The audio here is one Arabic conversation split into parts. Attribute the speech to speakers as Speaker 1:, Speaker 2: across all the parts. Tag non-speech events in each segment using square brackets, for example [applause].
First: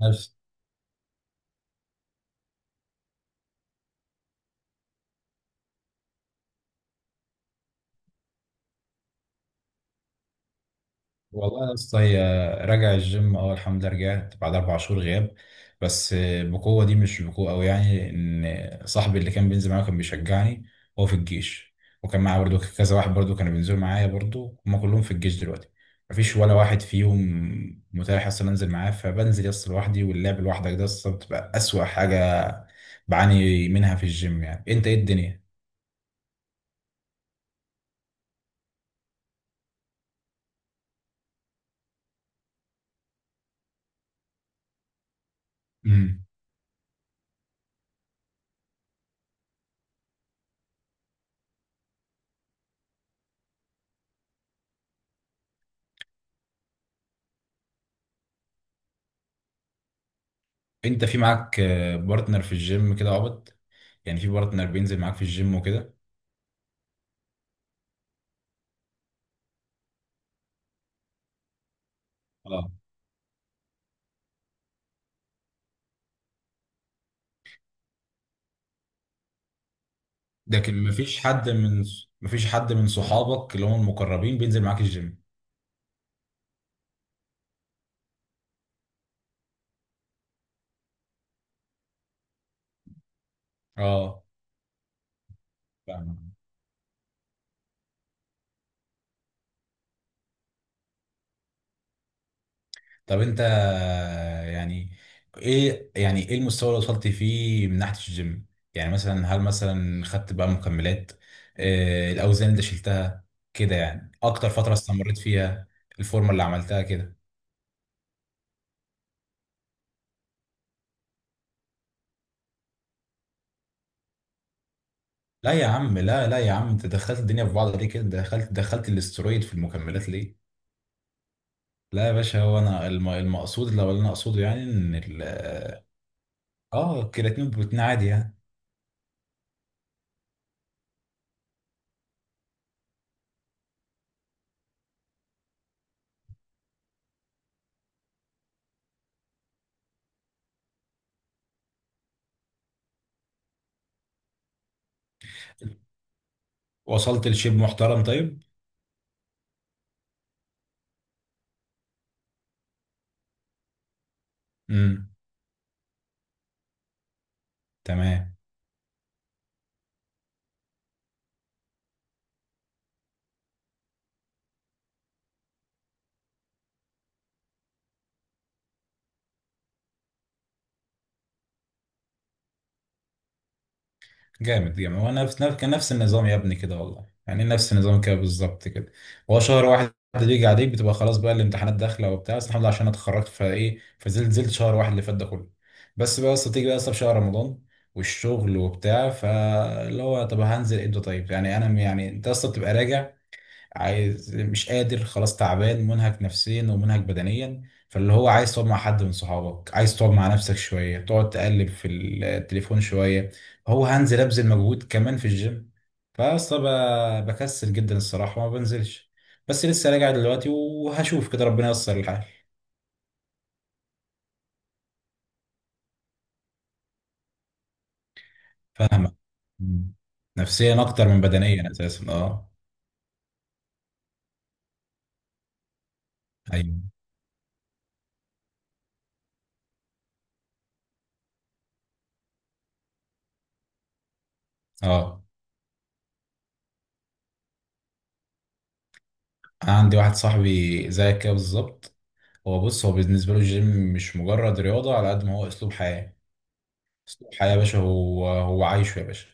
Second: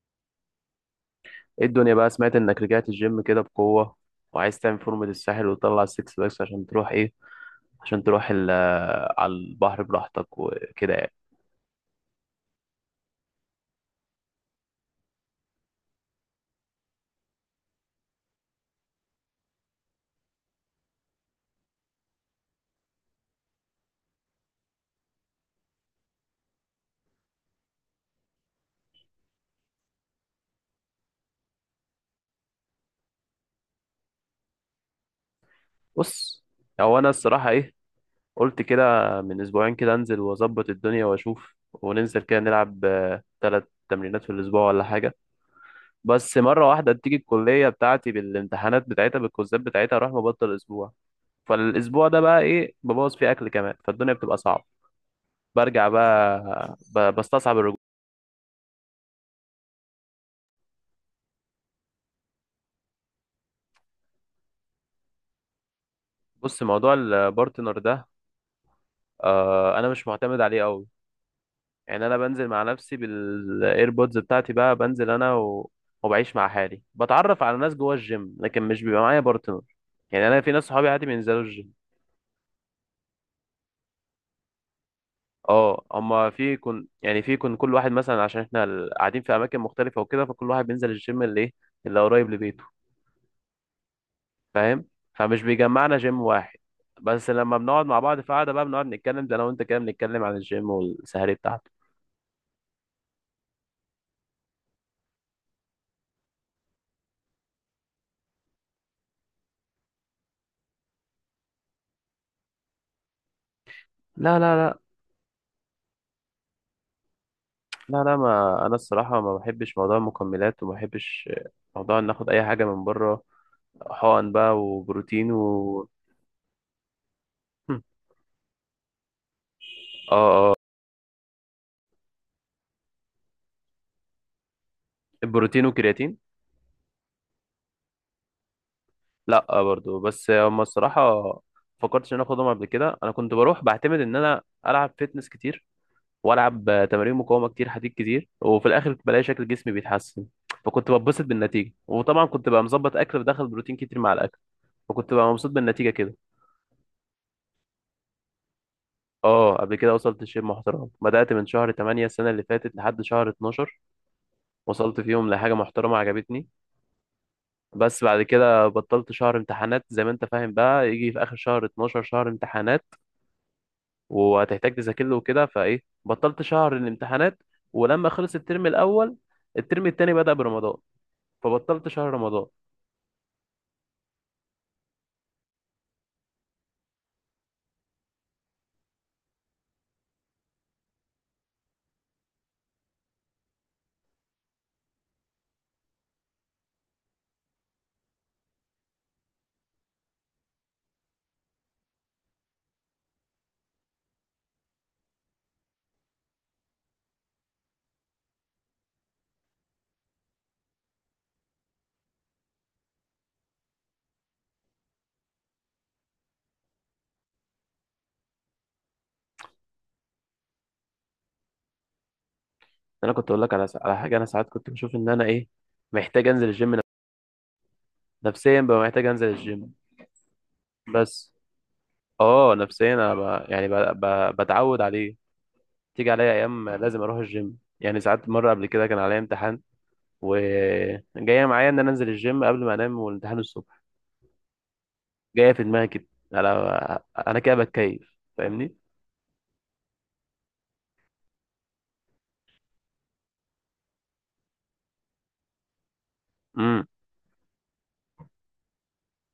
Speaker 1: نفس.
Speaker 2: ايه الدنيا بقى؟ سمعت انك رجعت الجيم كده بقوة، وعايز تعمل فورمة الساحل وتطلع السكس باكس عشان تروح ايه عشان تروح على البحر براحتك وكده يعني.
Speaker 1: والله يا اسطى، هي راجع الجيم، الحمد لله رجعت بعد 4 شهور غياب. بس بقوه دي مش بقوه قوي يعني، ان صاحبي اللي كان بينزل معايا كان بيشجعني هو في الجيش، وكان معايا برضو كذا واحد برضو كانوا بينزلوا معايا برضو، هما كلهم في الجيش دلوقتي. مفيش ولا واحد فيهم متاح اصلا انزل معاه، فبنزل يس لوحدي، واللعب لوحدك ده اصلا بتبقى اسوأ حاجه بعاني منها في الجيم. يعني انت ايه الدنيا؟
Speaker 2: بص، هو انا الصراحة ايه قلت كده من اسبوعين كده انزل واظبط الدنيا واشوف، وننزل كده نلعب ثلاث تمرينات في الاسبوع ولا حاجة. بس مرة واحدة تيجي الكلية بتاعتي بالامتحانات بتاعتها بالكوزات بتاعتها اروح مبطل اسبوع، فالاسبوع ده بقى ايه ببوظ فيه اكل كمان، فالدنيا بتبقى صعبة، برجع بقى، بستصعب الرجوع.
Speaker 1: انت في معاك بارتنر في الجيم كده عبط؟ يعني في بارتنر بينزل معاك في الجيم وكده؟
Speaker 2: بص موضوع البارتنر ده، آه انا مش معتمد عليه قوي، يعني انا بنزل مع
Speaker 1: اه.
Speaker 2: نفسي بالايربودز بتاعتي بقى، بنزل انا و... وبعيش مع حالي، بتعرف على ناس جوه الجيم لكن مش بيبقى معايا بارتنر، يعني انا في ناس
Speaker 1: لكن
Speaker 2: صحابي عادي بينزلوا الجيم.
Speaker 1: مفيش حد من صحابك اللي هم المقربين بينزل معاك الجيم؟
Speaker 2: اه اما في كن يعني في كن كل واحد مثلا، عشان احنا قاعدين في اماكن مختلفه وكده، فكل واحد بينزل الجيم اللي ايه اللي قريب لبيته.
Speaker 1: اه.
Speaker 2: فاهم، فمش بيجمعنا جيم
Speaker 1: فاهم.
Speaker 2: واحد. بس لما بنقعد مع بعض في قعده بقى بنقعد نتكلم، ده انا وانت كده بنتكلم عن الجيم والسهري بتاعته.
Speaker 1: طب انت يعني ايه، يعني ايه المستوى اللي وصلت فيه من ناحية الجيم؟ يعني مثلا هل مثلا خدت بقى مكملات؟ الاوزان اللي شلتها كده يعني،
Speaker 2: لا،
Speaker 1: اكتر
Speaker 2: لا،
Speaker 1: فترة
Speaker 2: لا،
Speaker 1: استمريت فيها، الفورمة اللي عملتها كده؟
Speaker 2: لا، لا، ما انا الصراحه ما بحبش موضوع المكملات، وما بحبش موضوع ان اخد اي حاجه من بره، حقن بقى وبروتين
Speaker 1: لا يا
Speaker 2: و...
Speaker 1: عم، لا لا يا عم، انت دخلت الدنيا في بعض
Speaker 2: هم.
Speaker 1: ليه كده؟ دخلت الاسترويد في المكملات
Speaker 2: اه،
Speaker 1: ليه؟
Speaker 2: اه،
Speaker 1: لا يا باشا، هو انا المقصود اللي انا اقصده يعني ان ال
Speaker 2: البروتين والكرياتين.
Speaker 1: اه الكرياتين والبروتين عادي يعني.
Speaker 2: لا آه برضو، بس هما الصراحه فكرتش ان انا اخدهم قبل كده، انا كنت بروح بعتمد ان انا العب فيتنس كتير، والعب تمارين مقاومه كتير حديد كتير، وفي الاخر بلاقي شكل جسمي بيتحسن، فكنت بتبسط بالنتيجه، وطبعا كنت بقى مظبط اكل، بدخل بروتين كتير مع الاكل، فكنت بقى مبسوط بالنتيجه كده.
Speaker 1: وصلت لشيب محترم؟ طيب.
Speaker 2: اه، قبل كده وصلت لشيء محترم، بدأت من شهر 8 السنة اللي فاتت لحد شهر 12، وصلت
Speaker 1: امم.
Speaker 2: فيهم لحاجة محترمة عجبتني. بس بعد
Speaker 1: تمام.
Speaker 2: كده بطلت شهر امتحانات، زي ما انت فاهم بقى، يجي في آخر شهر 12 شهر امتحانات وهتحتاج تذاكر له وكده، فايه بطلت شهر الامتحانات. ولما خلص الترم الأول الترم التاني بدأ برمضان، فبطلت شهر رمضان.
Speaker 1: جامد جامد. هو كان نفس النظام يا ابني كده والله، يعني نفس النظام كده بالظبط كده. هو شهر واحد بيجي عليك بتبقى خلاص بقى، الامتحانات داخله وبتاع، بس الحمد لله عشان انا اتخرجت فايه، فنزلت شهر واحد اللي فات ده كله. بس بقى اصل تيجي بقى اصلا في شهر رمضان والشغل وبتاع، فاللي هو طب هنزل امتى طيب؟ يعني انا م- يعني انت اصلا بتبقى راجع عايز مش قادر، خلاص تعبان منهك نفسيا ومنهك بدنيا، فاللي هو عايز تقعد مع حد من صحابك، عايز تقعد مع نفسك شوية، تقعد تقلب في التليفون شوية، هو هنزل أبذل مجهود كمان في الجيم؟ فأصلا بكسل جدا الصراحة، وما بنزلش. بس لسه راجع دلوقتي وهشوف كده، ربنا ييسر الحال.
Speaker 2: انا كنت اقول لك على حاجة، انا ساعات كنت بشوف ان انا ايه محتاج انزل الجيم، نفسيا بقى محتاج
Speaker 1: فاهمك.
Speaker 2: انزل الجيم.
Speaker 1: مم. نفسيا أكتر من
Speaker 2: بس
Speaker 1: بدنيا أساسا، اه.
Speaker 2: اه نفسيا انا يعني بتعود عليه، تيجي عليا ايام
Speaker 1: أيوه.
Speaker 2: لازم اروح الجيم، يعني ساعات مره قبل كده كان عليا امتحان، وجايه معايا ان انا انزل الجيم قبل ما انام والامتحان الصبح،
Speaker 1: اه.
Speaker 2: جايه في دماغي كده، انا كده بتكيف، فاهمني.
Speaker 1: أنا عندي واحد صاحبي زيك كده بالظبط. هو بص، هو بالنسبة له الجيم مش مجرد رياضة على قد ما هو أسلوب حياة.
Speaker 2: امم.
Speaker 1: أسلوب حياة يا باشا، هو عايشه يا باشا.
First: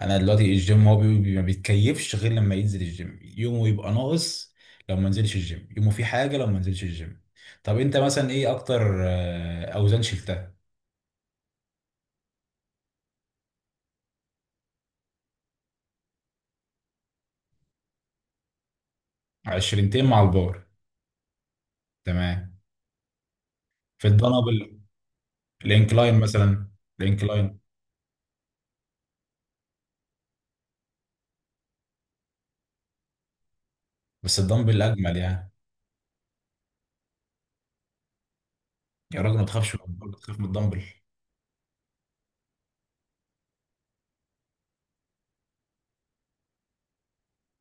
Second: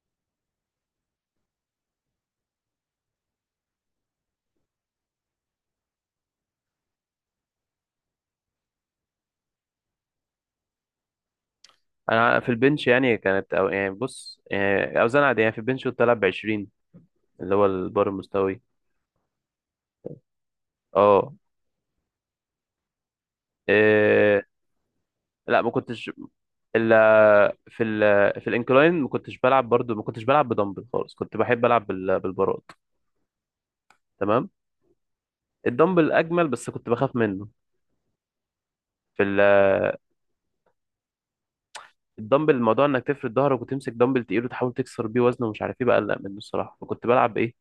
Speaker 1: أنا دلوقتي الجيم هو ما بيتكيفش غير لما ينزل الجيم، يومه يبقى ناقص. لو ما نزلش الجيم يومه فيه حاجة، لو ما نزلش الجيم. طب أنت مثلا إيه أكتر أوزان شلتها؟
Speaker 2: انا في البنش يعني يعني بص يعني اوزان عاديه يعني، في البنش كنت العب ب 20 اللي هو البار المستوي.
Speaker 1: عشرينتين مع البار.
Speaker 2: اه،
Speaker 1: تمام. في
Speaker 2: إيه...
Speaker 1: الدنابل؟
Speaker 2: لا ما كنتش.
Speaker 1: الإنكلاين مثلا؟
Speaker 2: الا
Speaker 1: الإنكلاين.
Speaker 2: في في الانكلاين ما كنتش بلعب، برضو ما كنتش بلعب بدمبل خالص، كنت بحب العب بالبارات.
Speaker 1: بس
Speaker 2: تمام.
Speaker 1: الدمبل أجمل يعني.
Speaker 2: الدمبل اجمل بس كنت بخاف منه. في
Speaker 1: يا راجل ما تخافش من الدمبل، تخاف من الدمبل!
Speaker 2: الدمبل، الموضوع انك تفرد ظهرك وتمسك دمبل تقيل وتحاول تكسر بيه وزنه ومش عارف ايه، بقلق منه الصراحه، فكنت بلعب ايه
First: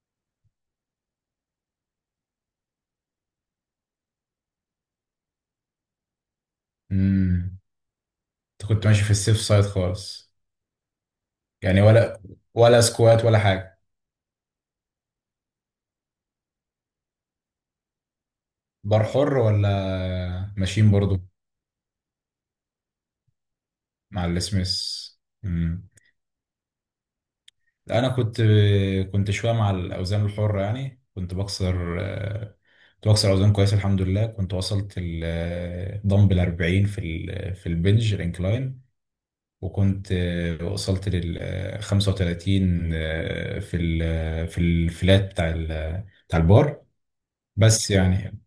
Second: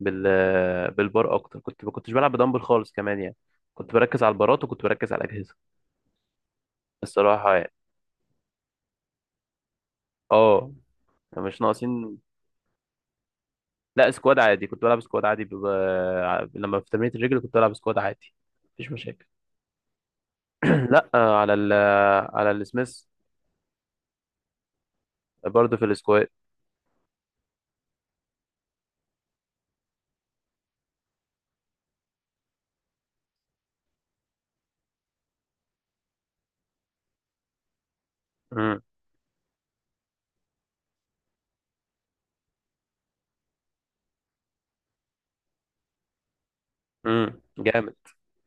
Speaker 2: بال بالبار اكتر، كنت ما كنتش بلعب بدمبل خالص كمان يعني، كنت بركز على البارات وكنت بركز على الاجهزه الصراحه
Speaker 1: امم.
Speaker 2: يعني.
Speaker 1: أنت كنت ماشي في السيف سايد خالص؟
Speaker 2: اه مش
Speaker 1: يعني،
Speaker 2: ناقصين.
Speaker 1: ولا سكوات ولا حاجة؟
Speaker 2: لا سكواد عادي، كنت بلعب سكواد عادي، لما في تمرينة الرجل كنت بلعب سكواد عادي مفيش
Speaker 1: بار
Speaker 2: مشاكل.
Speaker 1: حر ولا
Speaker 2: [clears throat]
Speaker 1: ماشيين
Speaker 2: لا
Speaker 1: برضو؟
Speaker 2: آه، على على السميث.
Speaker 1: مع السميث.
Speaker 2: برضه في
Speaker 1: مم.
Speaker 2: السكواد.
Speaker 1: لا أنا كنت كنت شوية مع الأوزان الحرة يعني، كنت بكسر كنت بكسر أوزان كويس الحمد لله، كنت وصلت الدمبل 40 في في البنج
Speaker 2: امم.
Speaker 1: الانكلاين، وكنت وصلت لل 35 في في الفلات بتاع البار. بس
Speaker 2: جامد.
Speaker 1: يعني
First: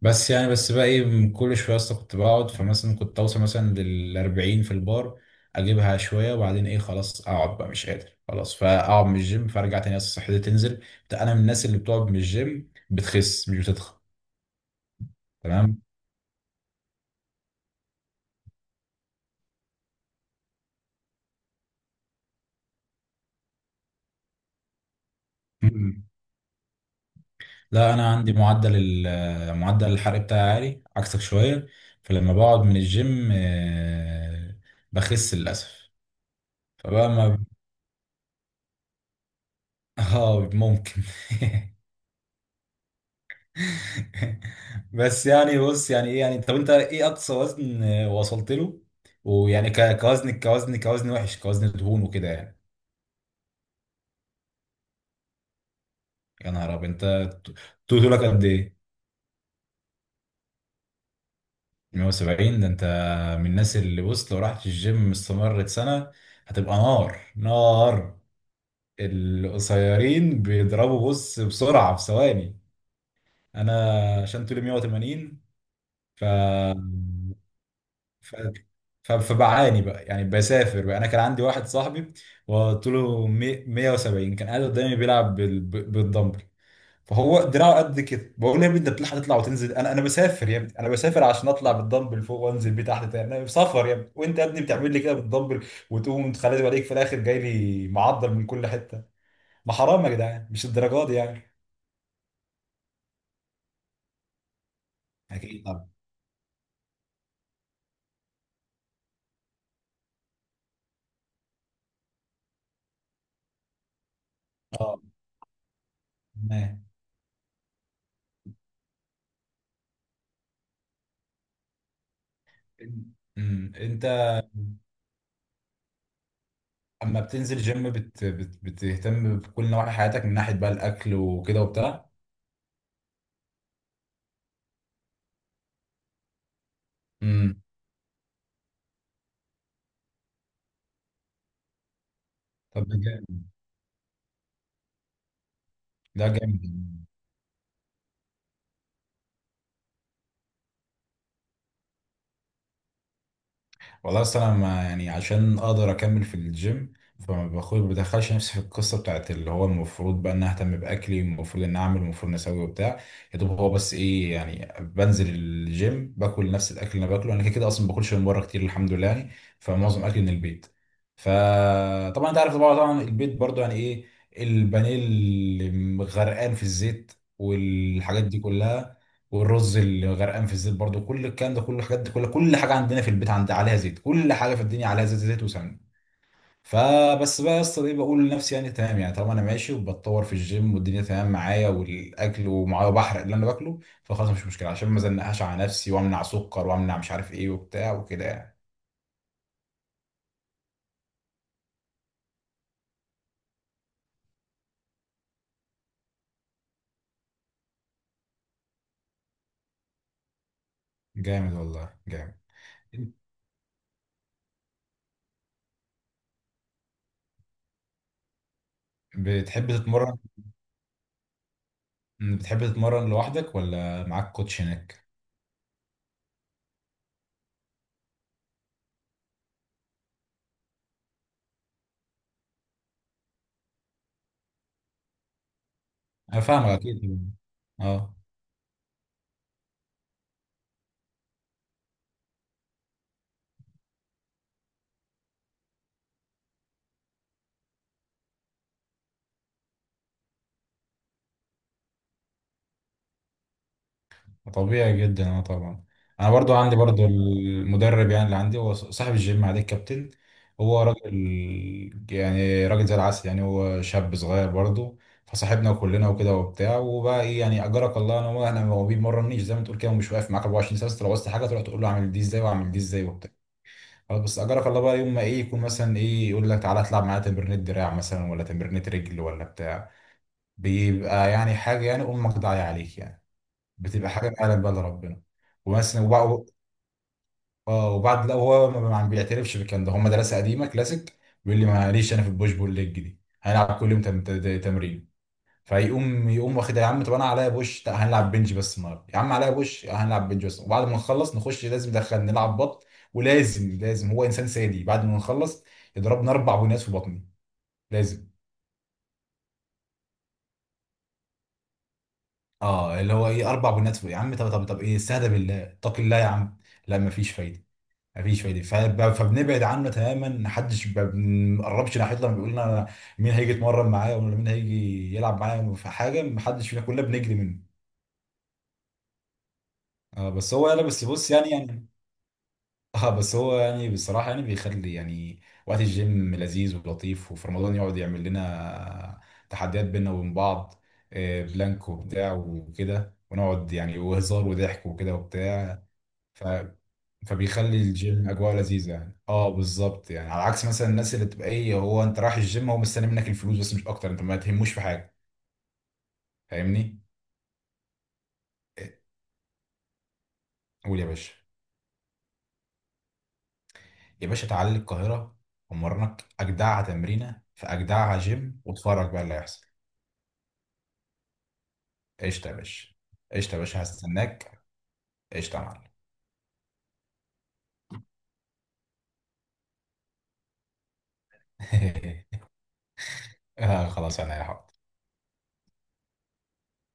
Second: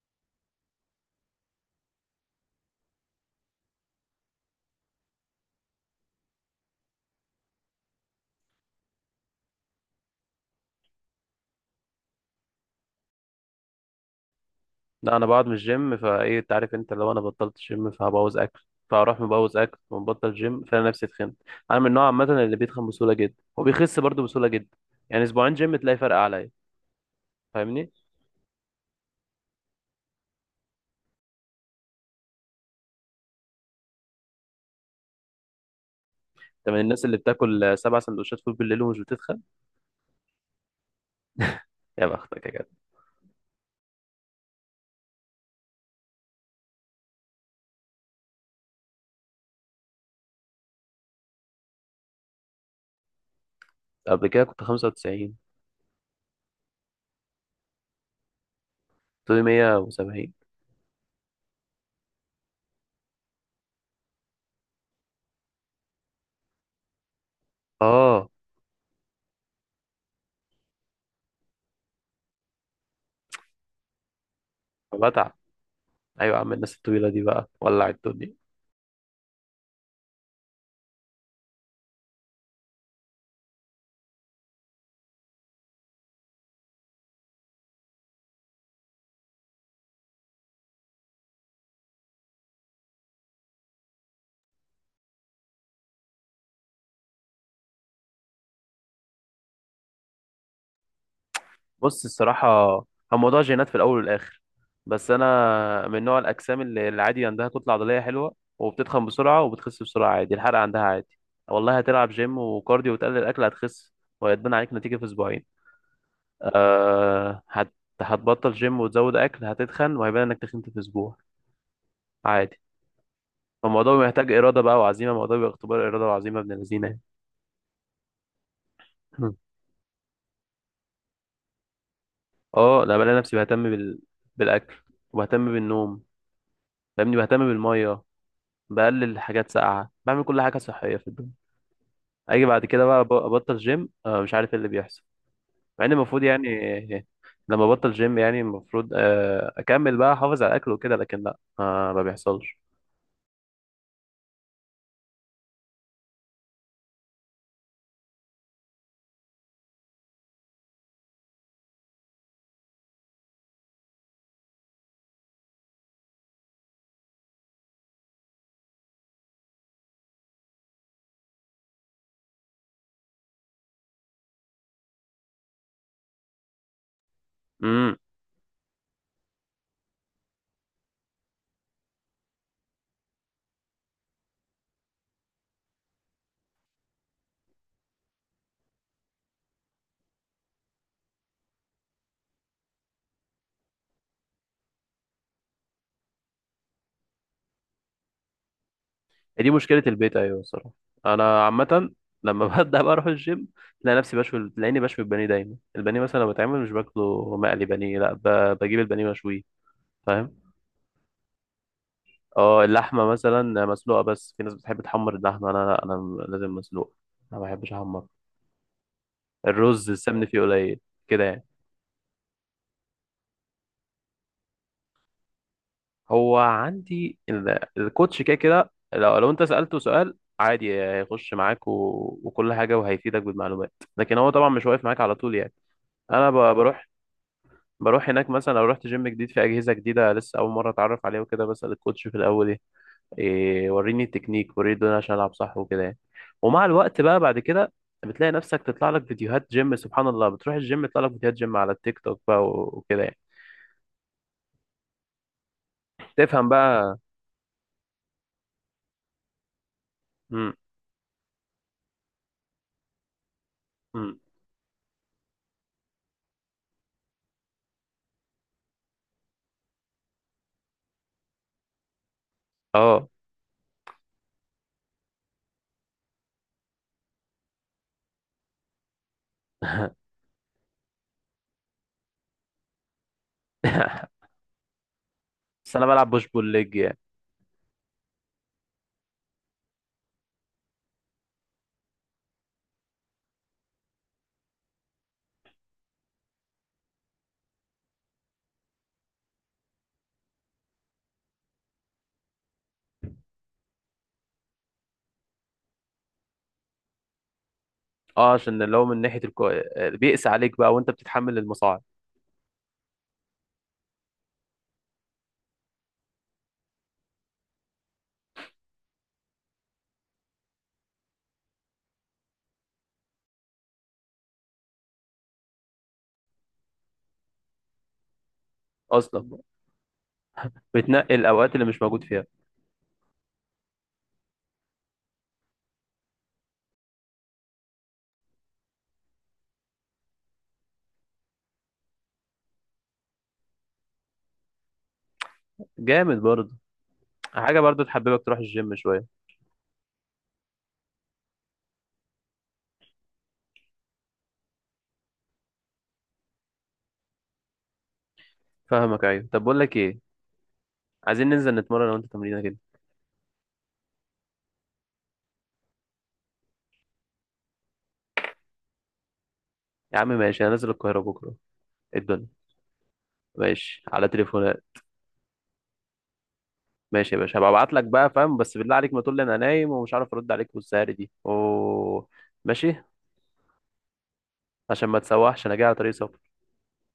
Speaker 1: بس بقى ايه، من كل شويه اصلا كنت بقعد، فمثلا كنت اوصل مثلا للأربعين في البار، اجيبها شويه وبعدين ايه خلاص اقعد بقى مش قادر خلاص، فاقعد من الجيم فارجع تاني اصلا صحتي تنزل. انا من الناس اللي بتقعد من الجيم بتخس مش بتتخن.
Speaker 2: لا انا بقعد من
Speaker 1: تمام.
Speaker 2: الجيم فايه، انت عارف، انت لو انا بطلت الجيم فهبوظ اكل، فاروح مبوظ اكل ومبطل جيم، فانا نفسي اتخنت. انا من النوع عامه اللي بيتخن بسهوله جدا وبيخس برضه بسهوله جدا، يعني اسبوعين جيم تلاقي
Speaker 1: مم.
Speaker 2: فرق عليا، فاهمني انت؟
Speaker 1: لا انا عندي معدل الحرق بتاعي عالي عكسك شويه. فلما بقعد من الجيم بخس للاسف.
Speaker 2: من الناس
Speaker 1: فبقى
Speaker 2: اللي
Speaker 1: ما
Speaker 2: بتاكل سبع سندوتشات فول بالليل ومش بتتخن.
Speaker 1: اه ممكن. [laughs]
Speaker 2: يا بختك يا جدع.
Speaker 1: [laughs] بس يعني بص، يعني ايه يعني، طب انت ايه اقصى وزن وصلت له؟ ويعني كوزن وحش، كوزن دهون وكده يعني.
Speaker 2: قبل كده كنت 95،
Speaker 1: يا نهار ابيض! انت ط- طولك قد ايه؟
Speaker 2: طولي 170،
Speaker 1: 170 ده. انت من الناس اللي بص، لو رحت الجيم استمرت سنة هتبقى نار نار.
Speaker 2: اه
Speaker 1: القصيرين بيضربوا بص بسرعة في ثواني. انا عشان طولي
Speaker 2: بتعب.
Speaker 1: 180، ف
Speaker 2: ايوه يا عم، الناس الطويله دي بقى ولع
Speaker 1: ف...
Speaker 2: الدنيا.
Speaker 1: فبعاني بقى يعني، بسافر بقى. انا كان عندي واحد صاحبي وطوله 170، كان قاعد قدامي بيلعب بالدمبل، فهو دراعه قد كده، بقول له يا ابني انت بتلحق تطلع وتنزل؟ انا بسافر يا ابني، انا بسافر عشان اطلع بالدمبل فوق وانزل بيه تحت تاني، انا سفر يا ابني، وانت يا ابني بتعمل لي كده بالدمبل؟ وتقوم تخلي عليك في الاخر جاي لي معضل من كل حته! ما حرام يا جدعان، مش الدرجات دي يعني.
Speaker 2: بص الصراحة، هو موضوع جينات في الأول والآخر، بس
Speaker 1: اكيد
Speaker 2: أنا
Speaker 1: طبعا.
Speaker 2: من نوع الأجسام اللي عادي عندها كتلة عضلية حلوة، وبتتخن بسرعة وبتخس بسرعة عادي، الحرق عندها عادي. والله هتلعب جيم وكارديو وتقلل الأكل هتخس، وهيتبان عليك نتيجة
Speaker 1: اه.
Speaker 2: في أسبوعين.
Speaker 1: تمام.
Speaker 2: أه، هتبطل جيم وتزود أكل، هتتخن وهيبان إنك تخنت في أسبوع، عادي.
Speaker 1: امم.
Speaker 2: الموضوع
Speaker 1: انت
Speaker 2: محتاج إرادة بقى وعزيمة، الموضوع بيبقى اختبار إرادة وعزيمة ابن الذين يعني.
Speaker 1: اما بتنزل جيم بتهتم
Speaker 2: [laughs]
Speaker 1: بكل نواحي حياتك من ناحيه بقى الاكل وكده وبتاع؟
Speaker 2: اه، أنا بلاقي نفسي بهتم بالأكل، وبهتم بالنوم، فاهمني، بهتم
Speaker 1: امم.
Speaker 2: بالمية، بقلل حاجات ساقعه، بعمل كل حاجه صحيه في الدنيا. اجي بعد
Speaker 1: طب
Speaker 2: كده
Speaker 1: ده
Speaker 2: بقى
Speaker 1: جامد.
Speaker 2: ابطل جيم، مش عارف ايه اللي بيحصل، مع ان المفروض
Speaker 1: ده جامد يعني.
Speaker 2: يعني، لما ابطل جيم يعني المفروض اكمل بقى، احافظ على الاكل وكده، لكن لا، ما بيحصلش.
Speaker 1: والله اصل انا ما يعني عشان اقدر اكمل في الجيم، فما باخد ما بدخلش نفسي في القصه بتاعت اللي هو المفروض بقى ان اهتم باكلي، المفروض ان اعمل، المفروض ان اسوي وبتاع. يا دوب هو بس ايه يعني، بنزل الجيم باكل نفس الاكل اللي انا باكله، انا كده كده اصلا ما باكلش من بره كتير الحمد لله يعني، فمعظم اكلي من البيت. فطبعا انت عارف، طبعا طبعا البيت برضو يعني ايه، البانيه اللي غرقان في الزيت
Speaker 2: امم.
Speaker 1: والحاجات دي كلها، والرز اللي غرقان في الزيت برضو، كل الكلام ده، كل الحاجات دي، كل كل حاجه عندنا في البيت عند عليها زيت، كل حاجه في الدنيا عليها زيت، زيت وسمنه. فبس بقى يا اسطى ايه، بقول لنفسي يعني تمام، يعني طالما انا ماشي وبتطور في الجيم والدنيا تمام معايا والاكل ومعايا بحرق اللي انا باكله، فخلاص مش مشكله، عشان ما زنقهاش على نفسي وامنع سكر وامنع مش عارف ايه وبتاع وكده يعني.
Speaker 2: دي مشكله البيت، ايوه الصراحه، انا عامه، لما [laughs] ببدا بقى اروح الجيم، تلاقي نفسي بشوي، تلاقيني بشوي البانيه دايما، البانيه مثلا لو بتعمل مش باكله مقلي بانيه، لا بجيب البانيه مشويه، فاهم.
Speaker 1: جامد والله جامد.
Speaker 2: اه اللحمة مثلا مسلوقة، بس في ناس بتحب تحمر اللحمة، أنا لا، أنا لازم مسلوقة، أنا ما بحبش أحمر.
Speaker 1: بتحب
Speaker 2: الرز
Speaker 1: تتمرن،
Speaker 2: السمن فيه قليل كده يعني.
Speaker 1: بتحب تتمرن لوحدك ولا معاك كوتش هناك؟
Speaker 2: هو عندي الكوتش كده كده، لو أنت سألته سؤال عادي هيخش معاك و... وكل حاجة وهيفيدك بالمعلومات، لكن هو طبعا مش واقف معاك على طول يعني. أنا
Speaker 1: انا فاهمك
Speaker 2: بروح
Speaker 1: اكيد.
Speaker 2: بروح
Speaker 1: اه،
Speaker 2: هناك مثلا، لو رحت جيم جديد في أجهزة جديدة لسه أول مرة أتعرف عليها وكده، بسأل الكوتش في الأول إيه، وريني التكنيك وريني الدنيا عشان العب صح وكده يعني. ومع الوقت بقى بعد كده، بتلاقي نفسك تطلع لك فيديوهات جيم، سبحان الله بتروح الجيم يطلع لك فيديوهات جيم على التيك توك بقى وكده يعني،
Speaker 1: طبيعي جدا، اه طبعا. انا
Speaker 2: تفهم
Speaker 1: برضو عندي
Speaker 2: بقى.
Speaker 1: برضو المدرب يعني اللي عندي هو صاحب الجيم، عليه الكابتن.
Speaker 2: امم.
Speaker 1: هو راجل، يعني راجل زي العسل يعني، هو شاب
Speaker 2: امم.
Speaker 1: صغير برضو، فصاحبنا كلنا وكده وبتاع، وبقى ايه يعني، اجرك الله انا، هو انا هو بيمرنيش زي ما تقول كده، ومش واقف معاك 24 ساعه، بس لو عوزت حاجه تروح تقول له اعمل دي ازاي واعمل دي ازاي
Speaker 2: اه.
Speaker 1: وبتاع. خلاص، بس اجرك الله بقى يوم ما ايه، يكون مثلا ايه يقول لك تعالى اطلع معايا تمرينة دراع مثلا ولا تمرينة رجل ولا بتاع، بيبقى يعني حاجه يعني امك ضايعه عليك يعني، بتبقى
Speaker 2: [laughs]
Speaker 1: حاجه معلم بقى لربنا.
Speaker 2: بس انا
Speaker 1: ومثلا
Speaker 2: بلعب بوش بول
Speaker 1: وبعد،
Speaker 2: ليج يعني.
Speaker 1: اه وبعد، لا هو ما بيعترفش بالكلام ده، هم مدرسه قديمه كلاسيك، بيقول لي ماليش انا في البوش بول ليج دي، هنلعب كل يوم تمرين، فيقوم واخد يا عم، طب انا عليا بوش، لا هنلعب بنج بس النهارده، يا عم عليا بوش، لا هنلعب بنج بس، وبعد ما نخلص نخش لازم ندخل نلعب بط، ولازم لازم، هو انسان سادي، بعد ما نخلص يضربنا 4 بنات في بطني لازم.
Speaker 2: اه عشان اللي هو من ناحيه بيقسى عليك بقى وانت بتتحمل المصاعب.
Speaker 1: اه اللي هو ايه 4 بنات في، يا عم طب طب طب ايه، استهدى بالله، اتق الله يا عم. لا مفيش فايده، مفيش فايده، فبنبعد عنه تماما، محدش بنقربش ناحيته لما بيقول لنا مين هيجي يتمرن معايا، ولا مين هيجي يلعب معايا في حاجه، محدش فينا، كلنا بنجري منه.
Speaker 2: اصلا
Speaker 1: اه بس هو انا بس
Speaker 2: بتنقي
Speaker 1: بص يعني
Speaker 2: الاوقات اللي مش موجود فيها.
Speaker 1: [laughs] اه بس هو يعني بصراحه يعني بيخلي يعني وقت الجيم لذيذ ولطيف، وفي رمضان يقعد يعمل لنا تحديات بينا وبين بعض، بلانك وبتاع وكده، ونقعد يعني وهزار وضحك وكده وبتاع.
Speaker 2: جامد برضه. حاجه
Speaker 1: فبيخلي
Speaker 2: برضه تحببك
Speaker 1: الجيم
Speaker 2: تروح
Speaker 1: اجواء
Speaker 2: الجيم
Speaker 1: لذيذه
Speaker 2: شويه.
Speaker 1: يعني، اه بالظبط يعني، على عكس مثلا الناس اللي تبقى ايه، هو انت رايح الجيم، هو مستني منك الفلوس بس، مش اكتر، انت ما تهموش في حاجه. فاهمني. إيه،
Speaker 2: فاهمك، ايوه طب بقول لك ايه،
Speaker 1: قول يا
Speaker 2: عايزين
Speaker 1: باشا.
Speaker 2: ننزل نتمرن لو انت تمرينه كده.
Speaker 1: يا باشا تعالى لي القاهره، ومرنك اجدعها تمرينه في اجدعها جيم، واتفرج بقى اللي هيحصل.
Speaker 2: يا عم ماشي، انا نازل القاهره بكره، إيه الدنيا.
Speaker 1: قشطه يا باشا. قشطه يا
Speaker 2: ماشي،
Speaker 1: باشا،
Speaker 2: على تليفونات.
Speaker 1: هستناك. قشطه يا معلم.
Speaker 2: ماشي يا باشا، هبقى ابعت لك بقى فاهم، بس بالله عليك ما تقول لي انا نايم ومش عارف ارد عليك والسهر دي اوه. ماشي.
Speaker 1: [laughs] آه خلاص، انا يا حاضر.
Speaker 2: عشان ما تسوحش انا جاي على طريق سفر.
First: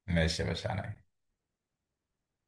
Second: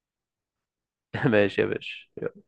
Speaker 1: ماشي يا باشا انا
Speaker 2: [laughs] ماشي يا باشا.